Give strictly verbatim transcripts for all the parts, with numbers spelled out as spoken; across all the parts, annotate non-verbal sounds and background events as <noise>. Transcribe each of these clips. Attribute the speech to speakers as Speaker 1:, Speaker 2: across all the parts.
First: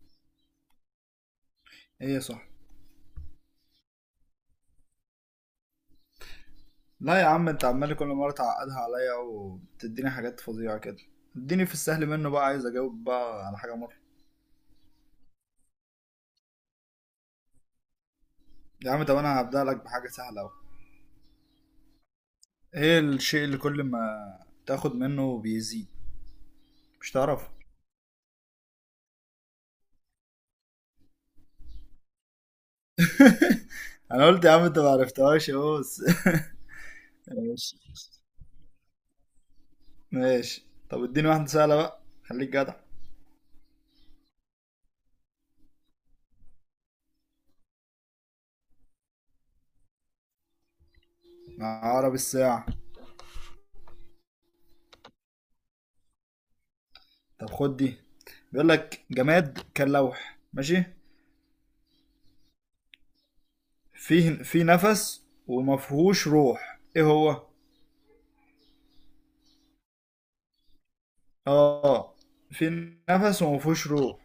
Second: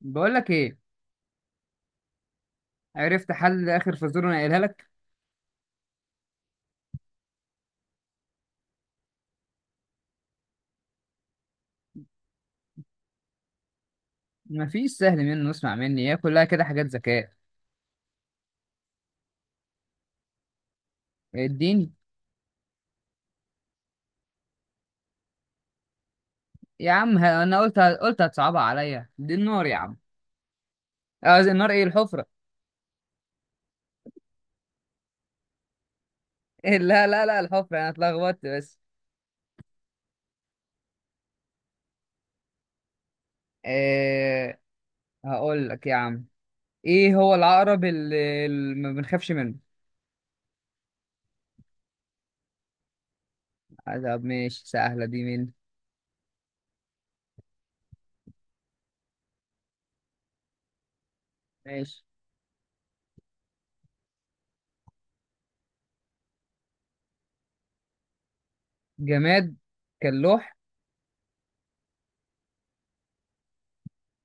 Speaker 1: بقول لك ايه.
Speaker 2: ايه صح.
Speaker 1: عرفت حل اخر، فزوره انا قايلها لك.
Speaker 2: لا يا عم، انت عمال كل مره تعقدها عليا وبتديني حاجات فظيعه كده. اديني في السهل منه بقى، عايز اجاوب بقى على حاجه مره.
Speaker 1: مفيش سهل منه، اسمع مني هي كلها كده حاجات ذكاء.
Speaker 2: يا عم طب انا هبدأ لك بحاجه سهله اهو.
Speaker 1: الدين.
Speaker 2: ايه الشيء اللي كل ما تاخد منه بيزيد؟
Speaker 1: يا
Speaker 2: مش
Speaker 1: عم ه-
Speaker 2: تعرف؟
Speaker 1: انا
Speaker 2: <laughs>
Speaker 1: قلت قلت هتصعبها عليا، دي النار يا عم. آه، زي النار، ايه الحفره.
Speaker 2: انا قلت يا عم انت ما عرفتهاش اهو بس.
Speaker 1: <laughs> إيه، لا لا
Speaker 2: <laughs>
Speaker 1: لا
Speaker 2: ماشي.
Speaker 1: الحفره، انا اتلخبطت بس.
Speaker 2: ماشي طب اديني واحده سهله بقى، خليك جدع.
Speaker 1: إيه. هقول لك يا عم، ايه هو العقرب اللي اللي ما بنخافش منه.
Speaker 2: عقرب الساعه.
Speaker 1: آه، طب ماشي سهله دي مني.
Speaker 2: طب خد دي. بيقول لك جماد كاللوح، ماشي.
Speaker 1: ماشي.
Speaker 2: فيه في نفس ومفهوش روح، ايه هو؟
Speaker 1: جماد كاللوح.
Speaker 2: اه. في نفس وما فيهوش روح.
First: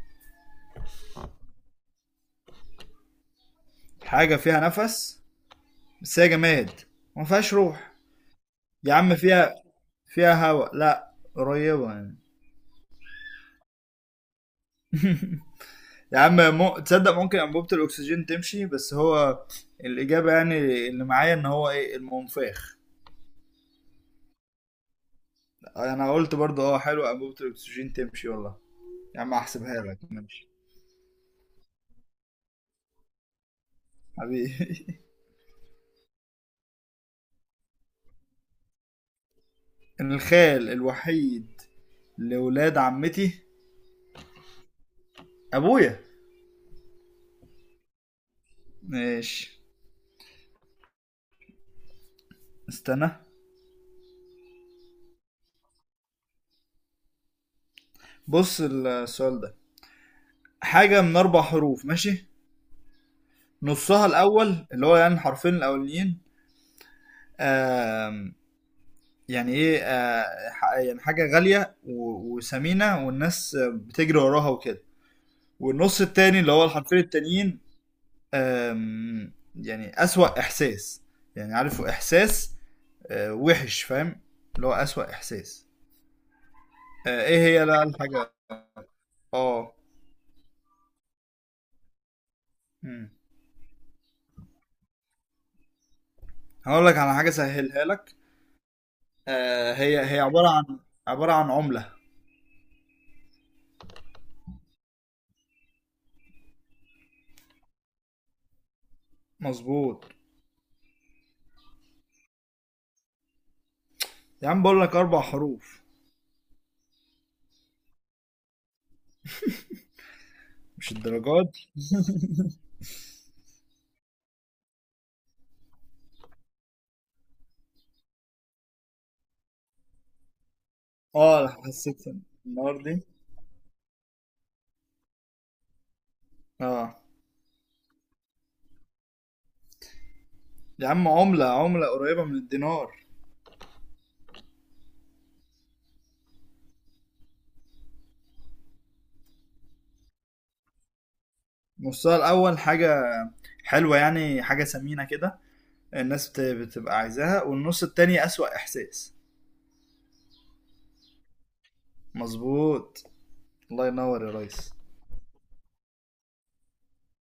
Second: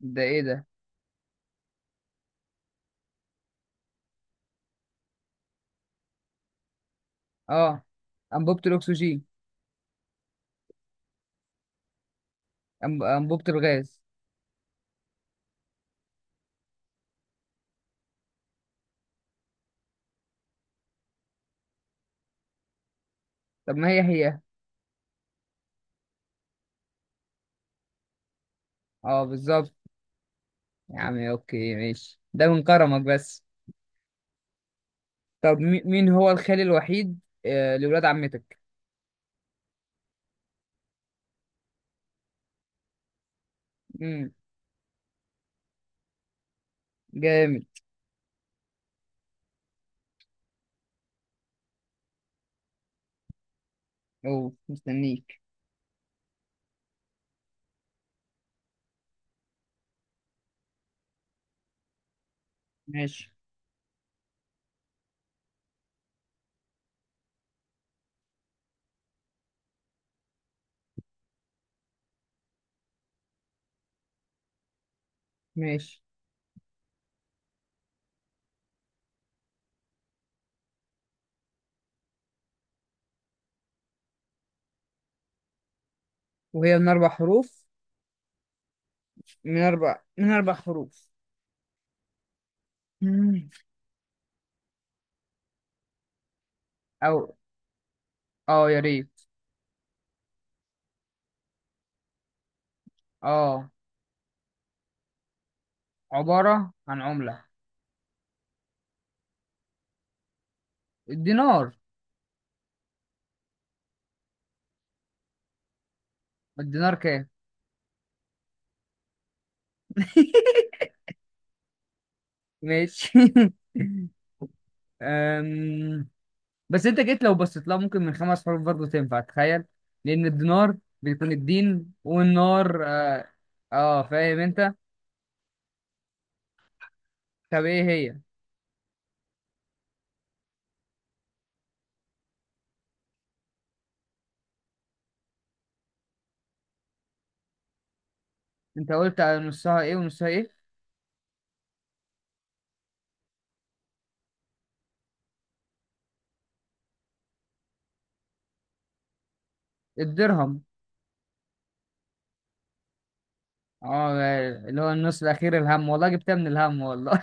Speaker 1: ده ايه ده؟
Speaker 2: حاجة فيها نفس بس هي جماد وما فيهاش
Speaker 1: اه،
Speaker 2: روح.
Speaker 1: انبوبه
Speaker 2: يا عم
Speaker 1: الاكسجين.
Speaker 2: فيها فيها هواء، لا قريبة يعني.
Speaker 1: أنب- انبوبه الغاز.
Speaker 2: يا عم مو... تصدق ممكن أنبوبة الأكسجين تمشي، بس هو الإجابة يعني اللي معايا إن هو إيه؟ المنفاخ.
Speaker 1: طب ما هي هي.
Speaker 2: أنا قلت برضه أه حلو، أنبوبة الأكسجين تمشي والله. يا
Speaker 1: اه
Speaker 2: عم
Speaker 1: بالظبط.
Speaker 2: هحسبها لك، ماشي.
Speaker 1: يا عم اوكي ماشي، ده من كرمك بس.
Speaker 2: حبيبي. <laughs>
Speaker 1: طب مي- مين هو الخال الوحيد؟ آه، لولاد عمتك.
Speaker 2: الخال الوحيد لولاد عمتي.
Speaker 1: امم.
Speaker 2: أبويا.
Speaker 1: جامد.
Speaker 2: ماشي. استنى.
Speaker 1: او مستنيك.
Speaker 2: بص السؤال ده حاجة من أربع حروف، ماشي.
Speaker 1: ماشي
Speaker 2: نصها الأول اللي هو يعني الحرفين الأولين، آم، يعني إيه، آه، ح- يعني حاجة غالية و- وثمينة والناس بتجري وراها وكده. والنص
Speaker 1: ماشي.
Speaker 2: التاني اللي هو الحرفين التانيين، آم، يعني أسوأ إحساس. يعني عارف إحساس، آه، وحش، فاهم. اللي هو أسوأ إحساس.
Speaker 1: وهي من اربع
Speaker 2: آه، إيه
Speaker 1: حروف؟
Speaker 2: هي بقى الحاجة؟
Speaker 1: من
Speaker 2: آه.
Speaker 1: اربع من اربع حروف.
Speaker 2: مم.
Speaker 1: مم.
Speaker 2: هقول لك
Speaker 1: او،
Speaker 2: على حاجة سهلها لك.
Speaker 1: اه يا ريت.
Speaker 2: آه هي هي عبارة عن عبارة عن عملة.
Speaker 1: اه، عبارة عن عملة.
Speaker 2: مظبوط.
Speaker 1: الدينار.
Speaker 2: يا عم بقول لك أربع حروف.
Speaker 1: الدينار كام؟ <laughs>
Speaker 2: مش الدرجات دي.
Speaker 1: ماشي. <laughs> أم... بس انت جيت، لو بصيت لها ممكن من خمس حروف برضه تنفع، تخيل. لان الدينار بيكون
Speaker 2: اه أنا
Speaker 1: الدين
Speaker 2: حسيت النهار
Speaker 1: والنار،
Speaker 2: دي.
Speaker 1: اه، آه فاهم انت.
Speaker 2: اه
Speaker 1: طب ايه هي؟
Speaker 2: يا عم عملة، عملة قريبة من الدينار.
Speaker 1: انت قلت على نصها ايه ونصها ايه؟
Speaker 2: نصها الأول حاجة حلوة يعني حاجة ثمينة كده، الناس بت- بتبقى عايزاها. والنص التاني أسوأ إحساس.
Speaker 1: الدرهم.
Speaker 2: مظبوط. الله
Speaker 1: اه،
Speaker 2: ينور يا ريس.
Speaker 1: اللي هو النص الاخير الهم، والله جبتها من الهم والله.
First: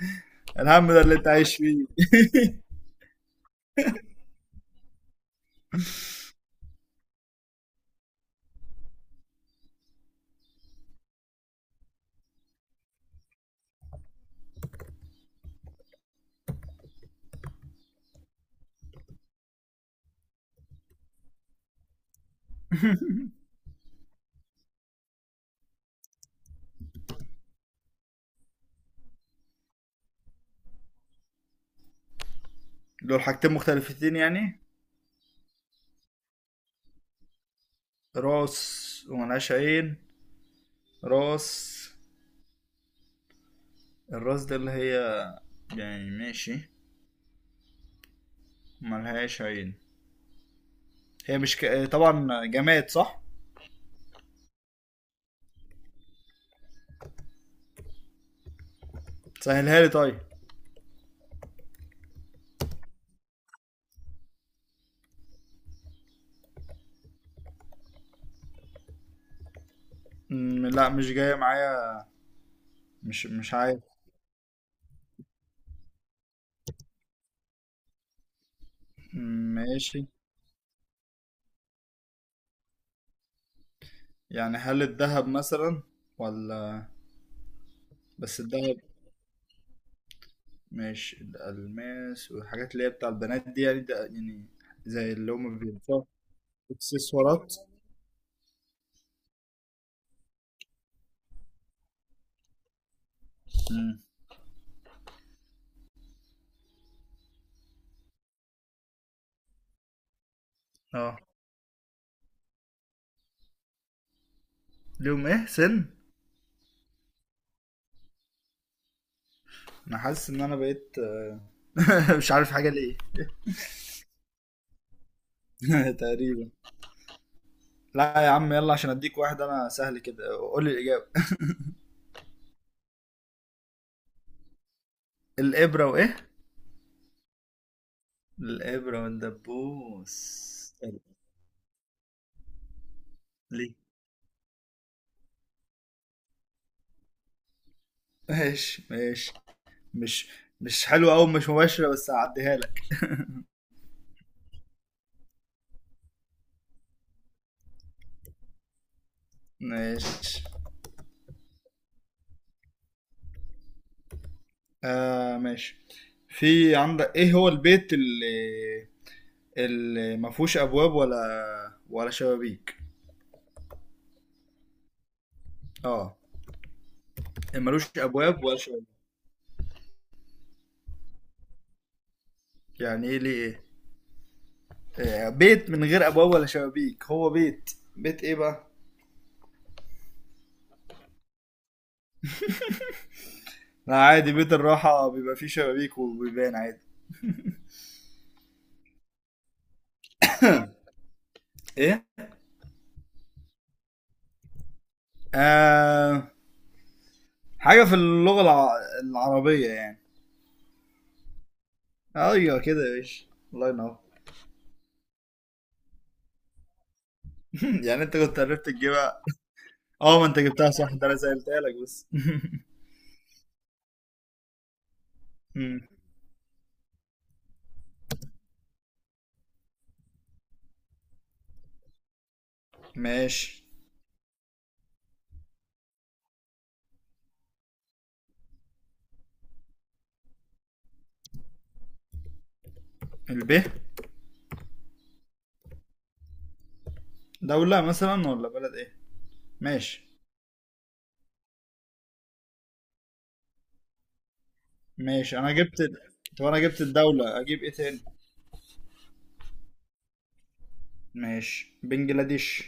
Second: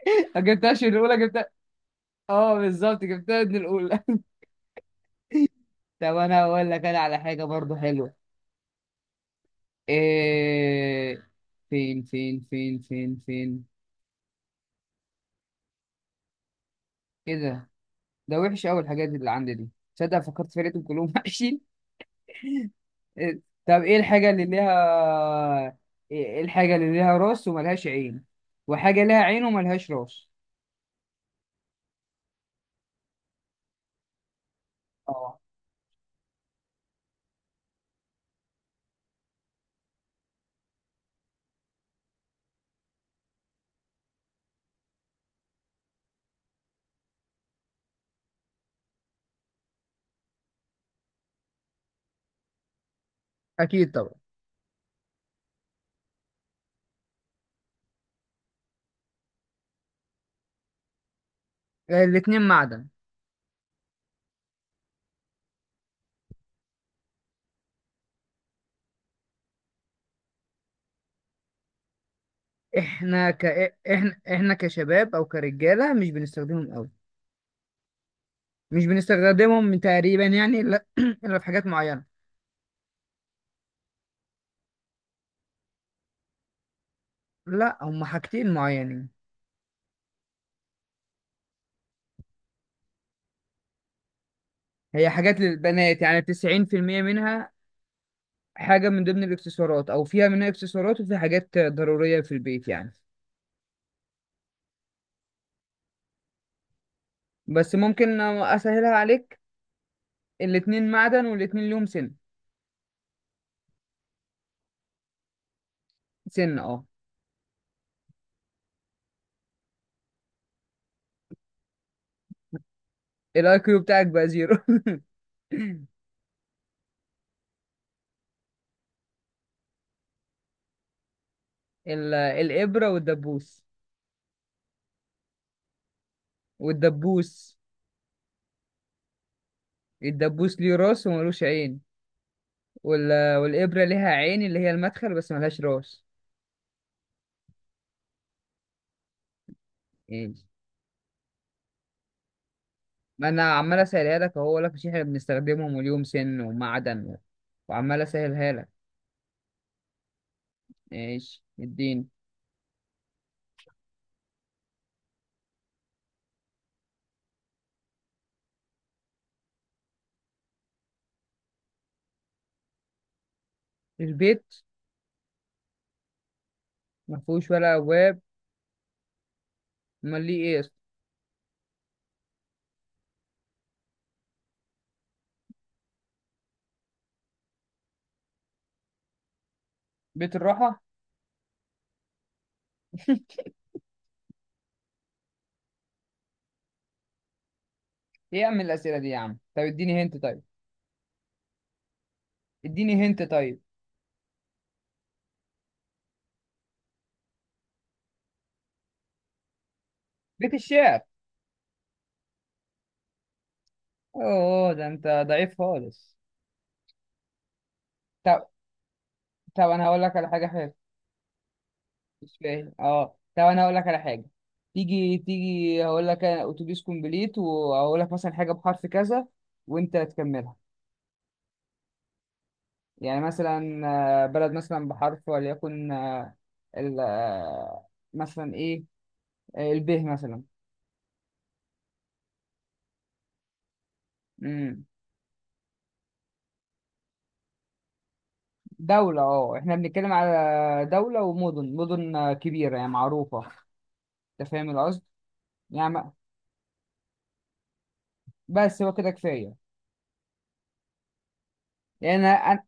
Speaker 1: <laughs> ما جبتهاش
Speaker 2: الهم
Speaker 1: من
Speaker 2: ده اللي
Speaker 1: الاولى،
Speaker 2: انت
Speaker 1: جبتها.
Speaker 2: عايش فيه.
Speaker 1: اه بالظبط، جبتها من الاولى. <laughs> طب انا هقول لك انا على حاجه برضه حلوه. إيه... فين فين فين فين فين كده. ده وحش قوي الحاجات اللي عندي دي، تصدق فكرت في لقيتهم كلهم وحشين. إيه- طب ايه الحاجة اللي ليها، ايه الحاجة اللي ليها راس وملهاش عين، وحاجة ليها عين وملهاش راس؟
Speaker 2: دول حاجتين مختلفتين يعني.
Speaker 1: اه
Speaker 2: راس وملهاش عين. راس. الراس ده اللي هي يعني، ماشي. ملهاش عين. هي مش ك... آه، طبعا جماد صح.
Speaker 1: أكيد طبعا.
Speaker 2: سهلها لي طيب.
Speaker 1: آه، الاتنين معدن.
Speaker 2: مم، لا مش جاية معايا. مش
Speaker 1: احنا ك
Speaker 2: مش عارف.
Speaker 1: احنا احنا كشباب او كرجاله مش بنستخدمهم قوي. مش
Speaker 2: مم،
Speaker 1: بنستخدمهم
Speaker 2: ماشي.
Speaker 1: تقريبا يعني، الا <clears throat> إلا في حاجات معينه.
Speaker 2: يعني هل الذهب مثلا ولا؟
Speaker 1: لا، هم
Speaker 2: بس
Speaker 1: حاجتين
Speaker 2: الذهب،
Speaker 1: معينين.
Speaker 2: ماشي الألماس والحاجات اللي هي بتاع البنات دي يعني، ده يعني
Speaker 1: هي
Speaker 2: زي اللي
Speaker 1: حاجات
Speaker 2: هما
Speaker 1: للبنات،
Speaker 2: بيلبسوها.
Speaker 1: يعني تسعين في المية منها.
Speaker 2: اكسسوارات.
Speaker 1: حاجة من ضمن الاكسسوارات، أو فيها منها اكسسوارات، وفي حاجات ضرورية في البيت يعني.
Speaker 2: مم،
Speaker 1: بس ممكن أسهلها عليك، الاتنين
Speaker 2: اه.
Speaker 1: معدن والاتنين ليهم سن.
Speaker 2: ليهم ايه سن؟
Speaker 1: سن، اه.
Speaker 2: انا حاسس ان انا بقيت آه، <laughs> مش عارف حاجة ليه.
Speaker 1: الاي كيو بتاعك بقى زيرو.
Speaker 2: <laughs>
Speaker 1: <laughs>
Speaker 2: تقريبا. لا يا عم يلا، عشان اديك واحد انا سهل كده، قول لي الاجابه.
Speaker 1: ال- الإبرة والدبوس.
Speaker 2: <laughs> الابره وايه؟
Speaker 1: والدبوس.
Speaker 2: الابره والدبوس.
Speaker 1: الدبوس ليه راس وملوش عين، وال...
Speaker 2: ليه؟
Speaker 1: والإبرة ليها عين اللي هي المدخل بس ملهاش راس
Speaker 2: ماشي ماشي. مش
Speaker 1: يعني.
Speaker 2: مش حلوه قوي، مش مباشره، بس هعديها لك.
Speaker 1: ما أنا عمال أسهلها لك أهو، لك مش إحنا بنستخدمهم وليهم سن ومعدن و... وعمال أسهلها لك.
Speaker 2: ماشي.
Speaker 1: ماشي. الدين.
Speaker 2: آه ماشي. في عندك ايه هو البيت اللي اللي ما فيهوش ابواب ولا ولا شبابيك؟
Speaker 1: البيت
Speaker 2: اه.
Speaker 1: ما فيهوش ولا
Speaker 2: ملوش
Speaker 1: ابواب.
Speaker 2: ابواب ولا شبابيك.
Speaker 1: امال ليه، ايه اصلا؟
Speaker 2: يعني ايه ليه؟ إيه؟ آه، بيت من غير ابواب ولا شبابيك هو بيت، بيت ايه بقى؟
Speaker 1: بيت الراحه. <laughs>
Speaker 2: لا عادي، بيت الراحه بيبقى فيه شبابيك وبيبان عادي.
Speaker 1: ايه يا عم الاسئله دي يا عم، طب اديني هنت طيب.
Speaker 2: ايه.
Speaker 1: اديني هنت طيب.
Speaker 2: آه، حاجه في اللغه الع... العربيه يعني.
Speaker 1: بيت الشعر.
Speaker 2: ايوه كده يا باشا. الله ينور.
Speaker 1: اوه ده انت ضعيف خالص.
Speaker 2: <laughs> يعني انت كنت
Speaker 1: طب
Speaker 2: عرفت تجيبها.
Speaker 1: طب انا هقول لك
Speaker 2: اه ما
Speaker 1: على
Speaker 2: انت
Speaker 1: حاجه
Speaker 2: جبتها
Speaker 1: حلوه.
Speaker 2: صح، ده انا سالتها لك بس.
Speaker 1: مش فاهم. اه، طب انا هقول لك على حاجه. تيجي
Speaker 2: <laughs> مم.
Speaker 1: تيجي، هقول لك أنا اتوبيس كومبليت، وهقول لك مثلا حاجه بحرف كذا وانت تكملها. يعني
Speaker 2: ماشي.
Speaker 1: مثلا آه، بلد مثلا بحرف، وليكن آه، ال آه، مثلا ايه، آه، الب مثلا.
Speaker 2: الب. دولة مثلا ولا بلد ايه؟
Speaker 1: دولة، اه احنا
Speaker 2: ماشي.
Speaker 1: بنتكلم على دولة ومدن، مدن آه، كبيرة يعني، معروفة. انت فاهم القصد.
Speaker 2: ماشي انا جبت
Speaker 1: يعني
Speaker 2: ال-
Speaker 1: ما-
Speaker 2: طب انا جبت الدولة، اجيب ايه تاني.
Speaker 1: بس هو كده كفاية.
Speaker 2: ماشي،
Speaker 1: يعني انا أنا-
Speaker 2: بنجلاديش.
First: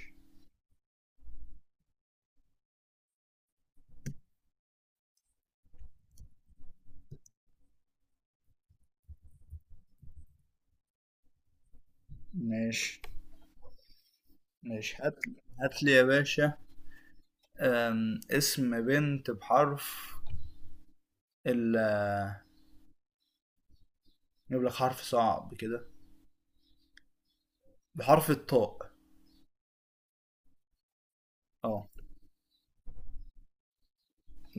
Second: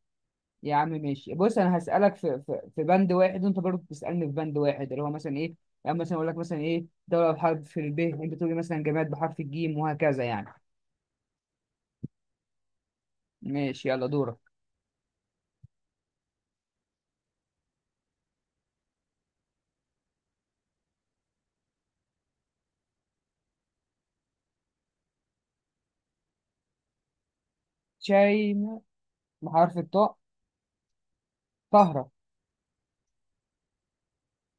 Speaker 1: يا عم ماشي. بص انا هسألك في في, في بند واحد، وانت برضه بتسألني في بند واحد اللي هو مثلا ايه. يعني مثلا اقول لك مثلا ايه دولة بحرف ال ب، انت تقول لي مثلا جماد بحرف الجيم، وهكذا يعني.
Speaker 2: ماشي.
Speaker 1: ماشي يلا دورك.
Speaker 2: ماشي هات. هات لي يا باشا. أم، اسم بنت بحرف ال، نجيب لك حرف صعب كده، بحرف
Speaker 1: شاينا.
Speaker 2: الطاء.
Speaker 1: بحرف الطاء؟
Speaker 2: اه
Speaker 1: طهرة.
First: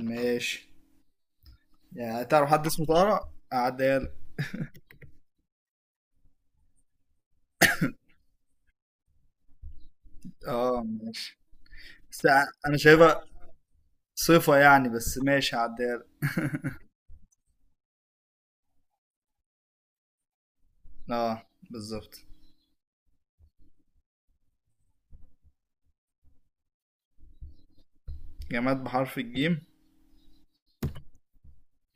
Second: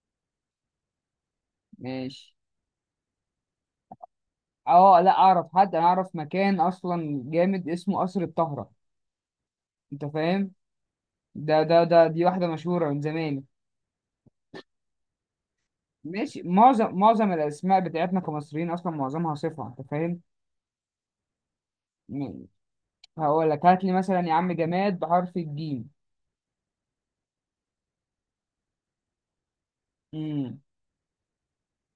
Speaker 2: ماشي. يعني
Speaker 1: ماشي.
Speaker 2: تعرف حد اسمه طارق، اعديها لك.
Speaker 1: اه لا، اعرف حد، انا اعرف مكان اصلا جامد اسمه قصر الطهرة، انت فاهم؟
Speaker 2: اه ماشي.
Speaker 1: ده ده ده دي
Speaker 2: بس
Speaker 1: واحدة
Speaker 2: انا
Speaker 1: مشهورة من
Speaker 2: شايفها
Speaker 1: زمان.
Speaker 2: صفة يعني، بس ماشي هعديها لك.
Speaker 1: ماشي. معظم معظم الأسماء بتاعتنا كمصريين أصلا معظمها صفة، أنت فاهم؟
Speaker 2: اه بالظبط.
Speaker 1: م- هقول لك هات لي مثلا يا عم جماد بحرف الجيم.
Speaker 2: جماد بحرف الجيم.
Speaker 1: امم.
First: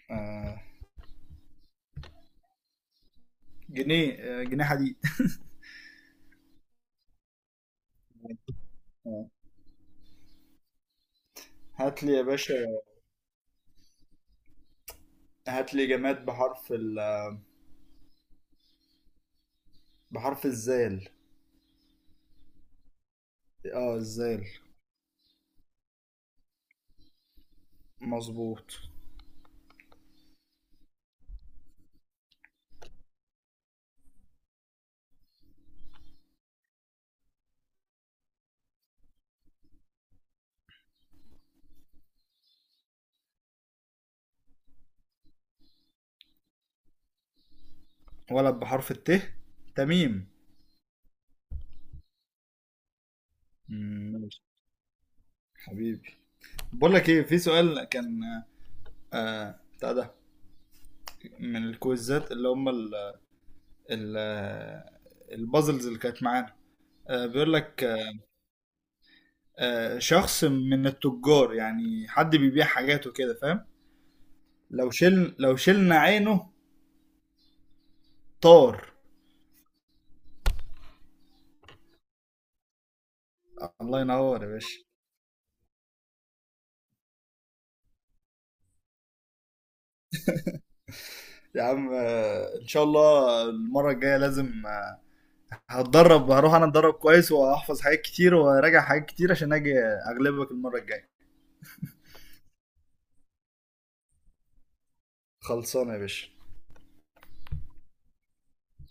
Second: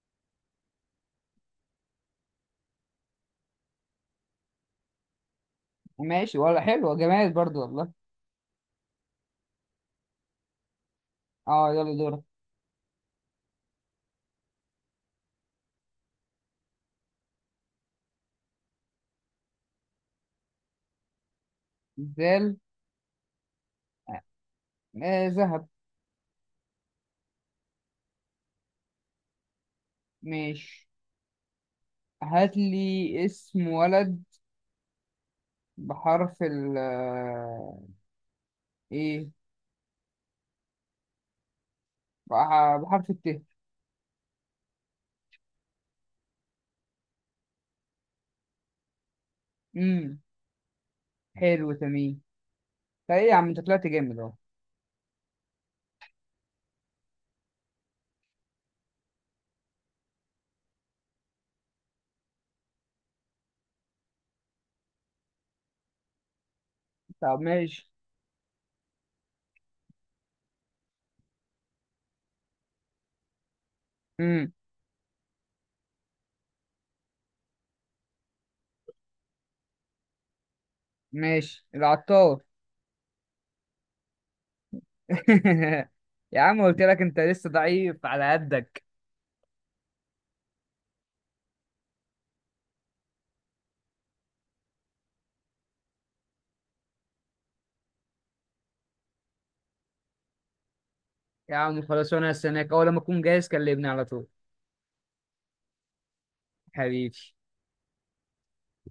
Speaker 2: آه. جنيه، آه، جنيه حديد.
Speaker 1: ماشي، ولا حلوة جماد برضو والله.
Speaker 2: <laughs> آه.
Speaker 1: اه يلا
Speaker 2: هات لي يا
Speaker 1: دورك.
Speaker 2: باشا. هات لي جماد بحرف ال بحرف الزال.
Speaker 1: زال.
Speaker 2: اه الزال.
Speaker 1: آه ذهب.
Speaker 2: مظبوط.
Speaker 1: ماشي. هات لي اسم ولد بحرف ال آه، ايه، بح- بحرف الت.
Speaker 2: ولد بحرف الت.
Speaker 1: امم.
Speaker 2: تميم.
Speaker 1: حلو تمام. طيب ايه يا عم، انت طلعت جامد اهو.
Speaker 2: ماشي. حبيبي. بقول لك ايه، في سؤال كان آه بتاع ده من الكويزات اللي هم ال ال البازلز اللي كانت معانا. آه
Speaker 1: طب
Speaker 2: بيقول لك
Speaker 1: ماشي.
Speaker 2: آه شخص من التجار يعني حد بيبيع حاجات وكده، فاهم.
Speaker 1: امم.
Speaker 2: لو شل لو شلنا عينه، طار.
Speaker 1: ماشي العطار.
Speaker 2: الله ينور يا باشا.
Speaker 1: <laughs> يا عم قلت لك انت لسه ضعيف على قدك.
Speaker 2: يا عم آه، ان شاء الله المره الجايه لازم، آه، هتدرب هروح انا اتدرب كويس وهحفظ حاجات كتير وراجع حاجات كتير عشان اجي اغلبك المره الجايه.
Speaker 1: يا عم خلاص، وانا هستناك، اول لما اكون جاهز كلمني على طول.
Speaker 2: خلصانه يا باشا.
Speaker 1: حبيبي.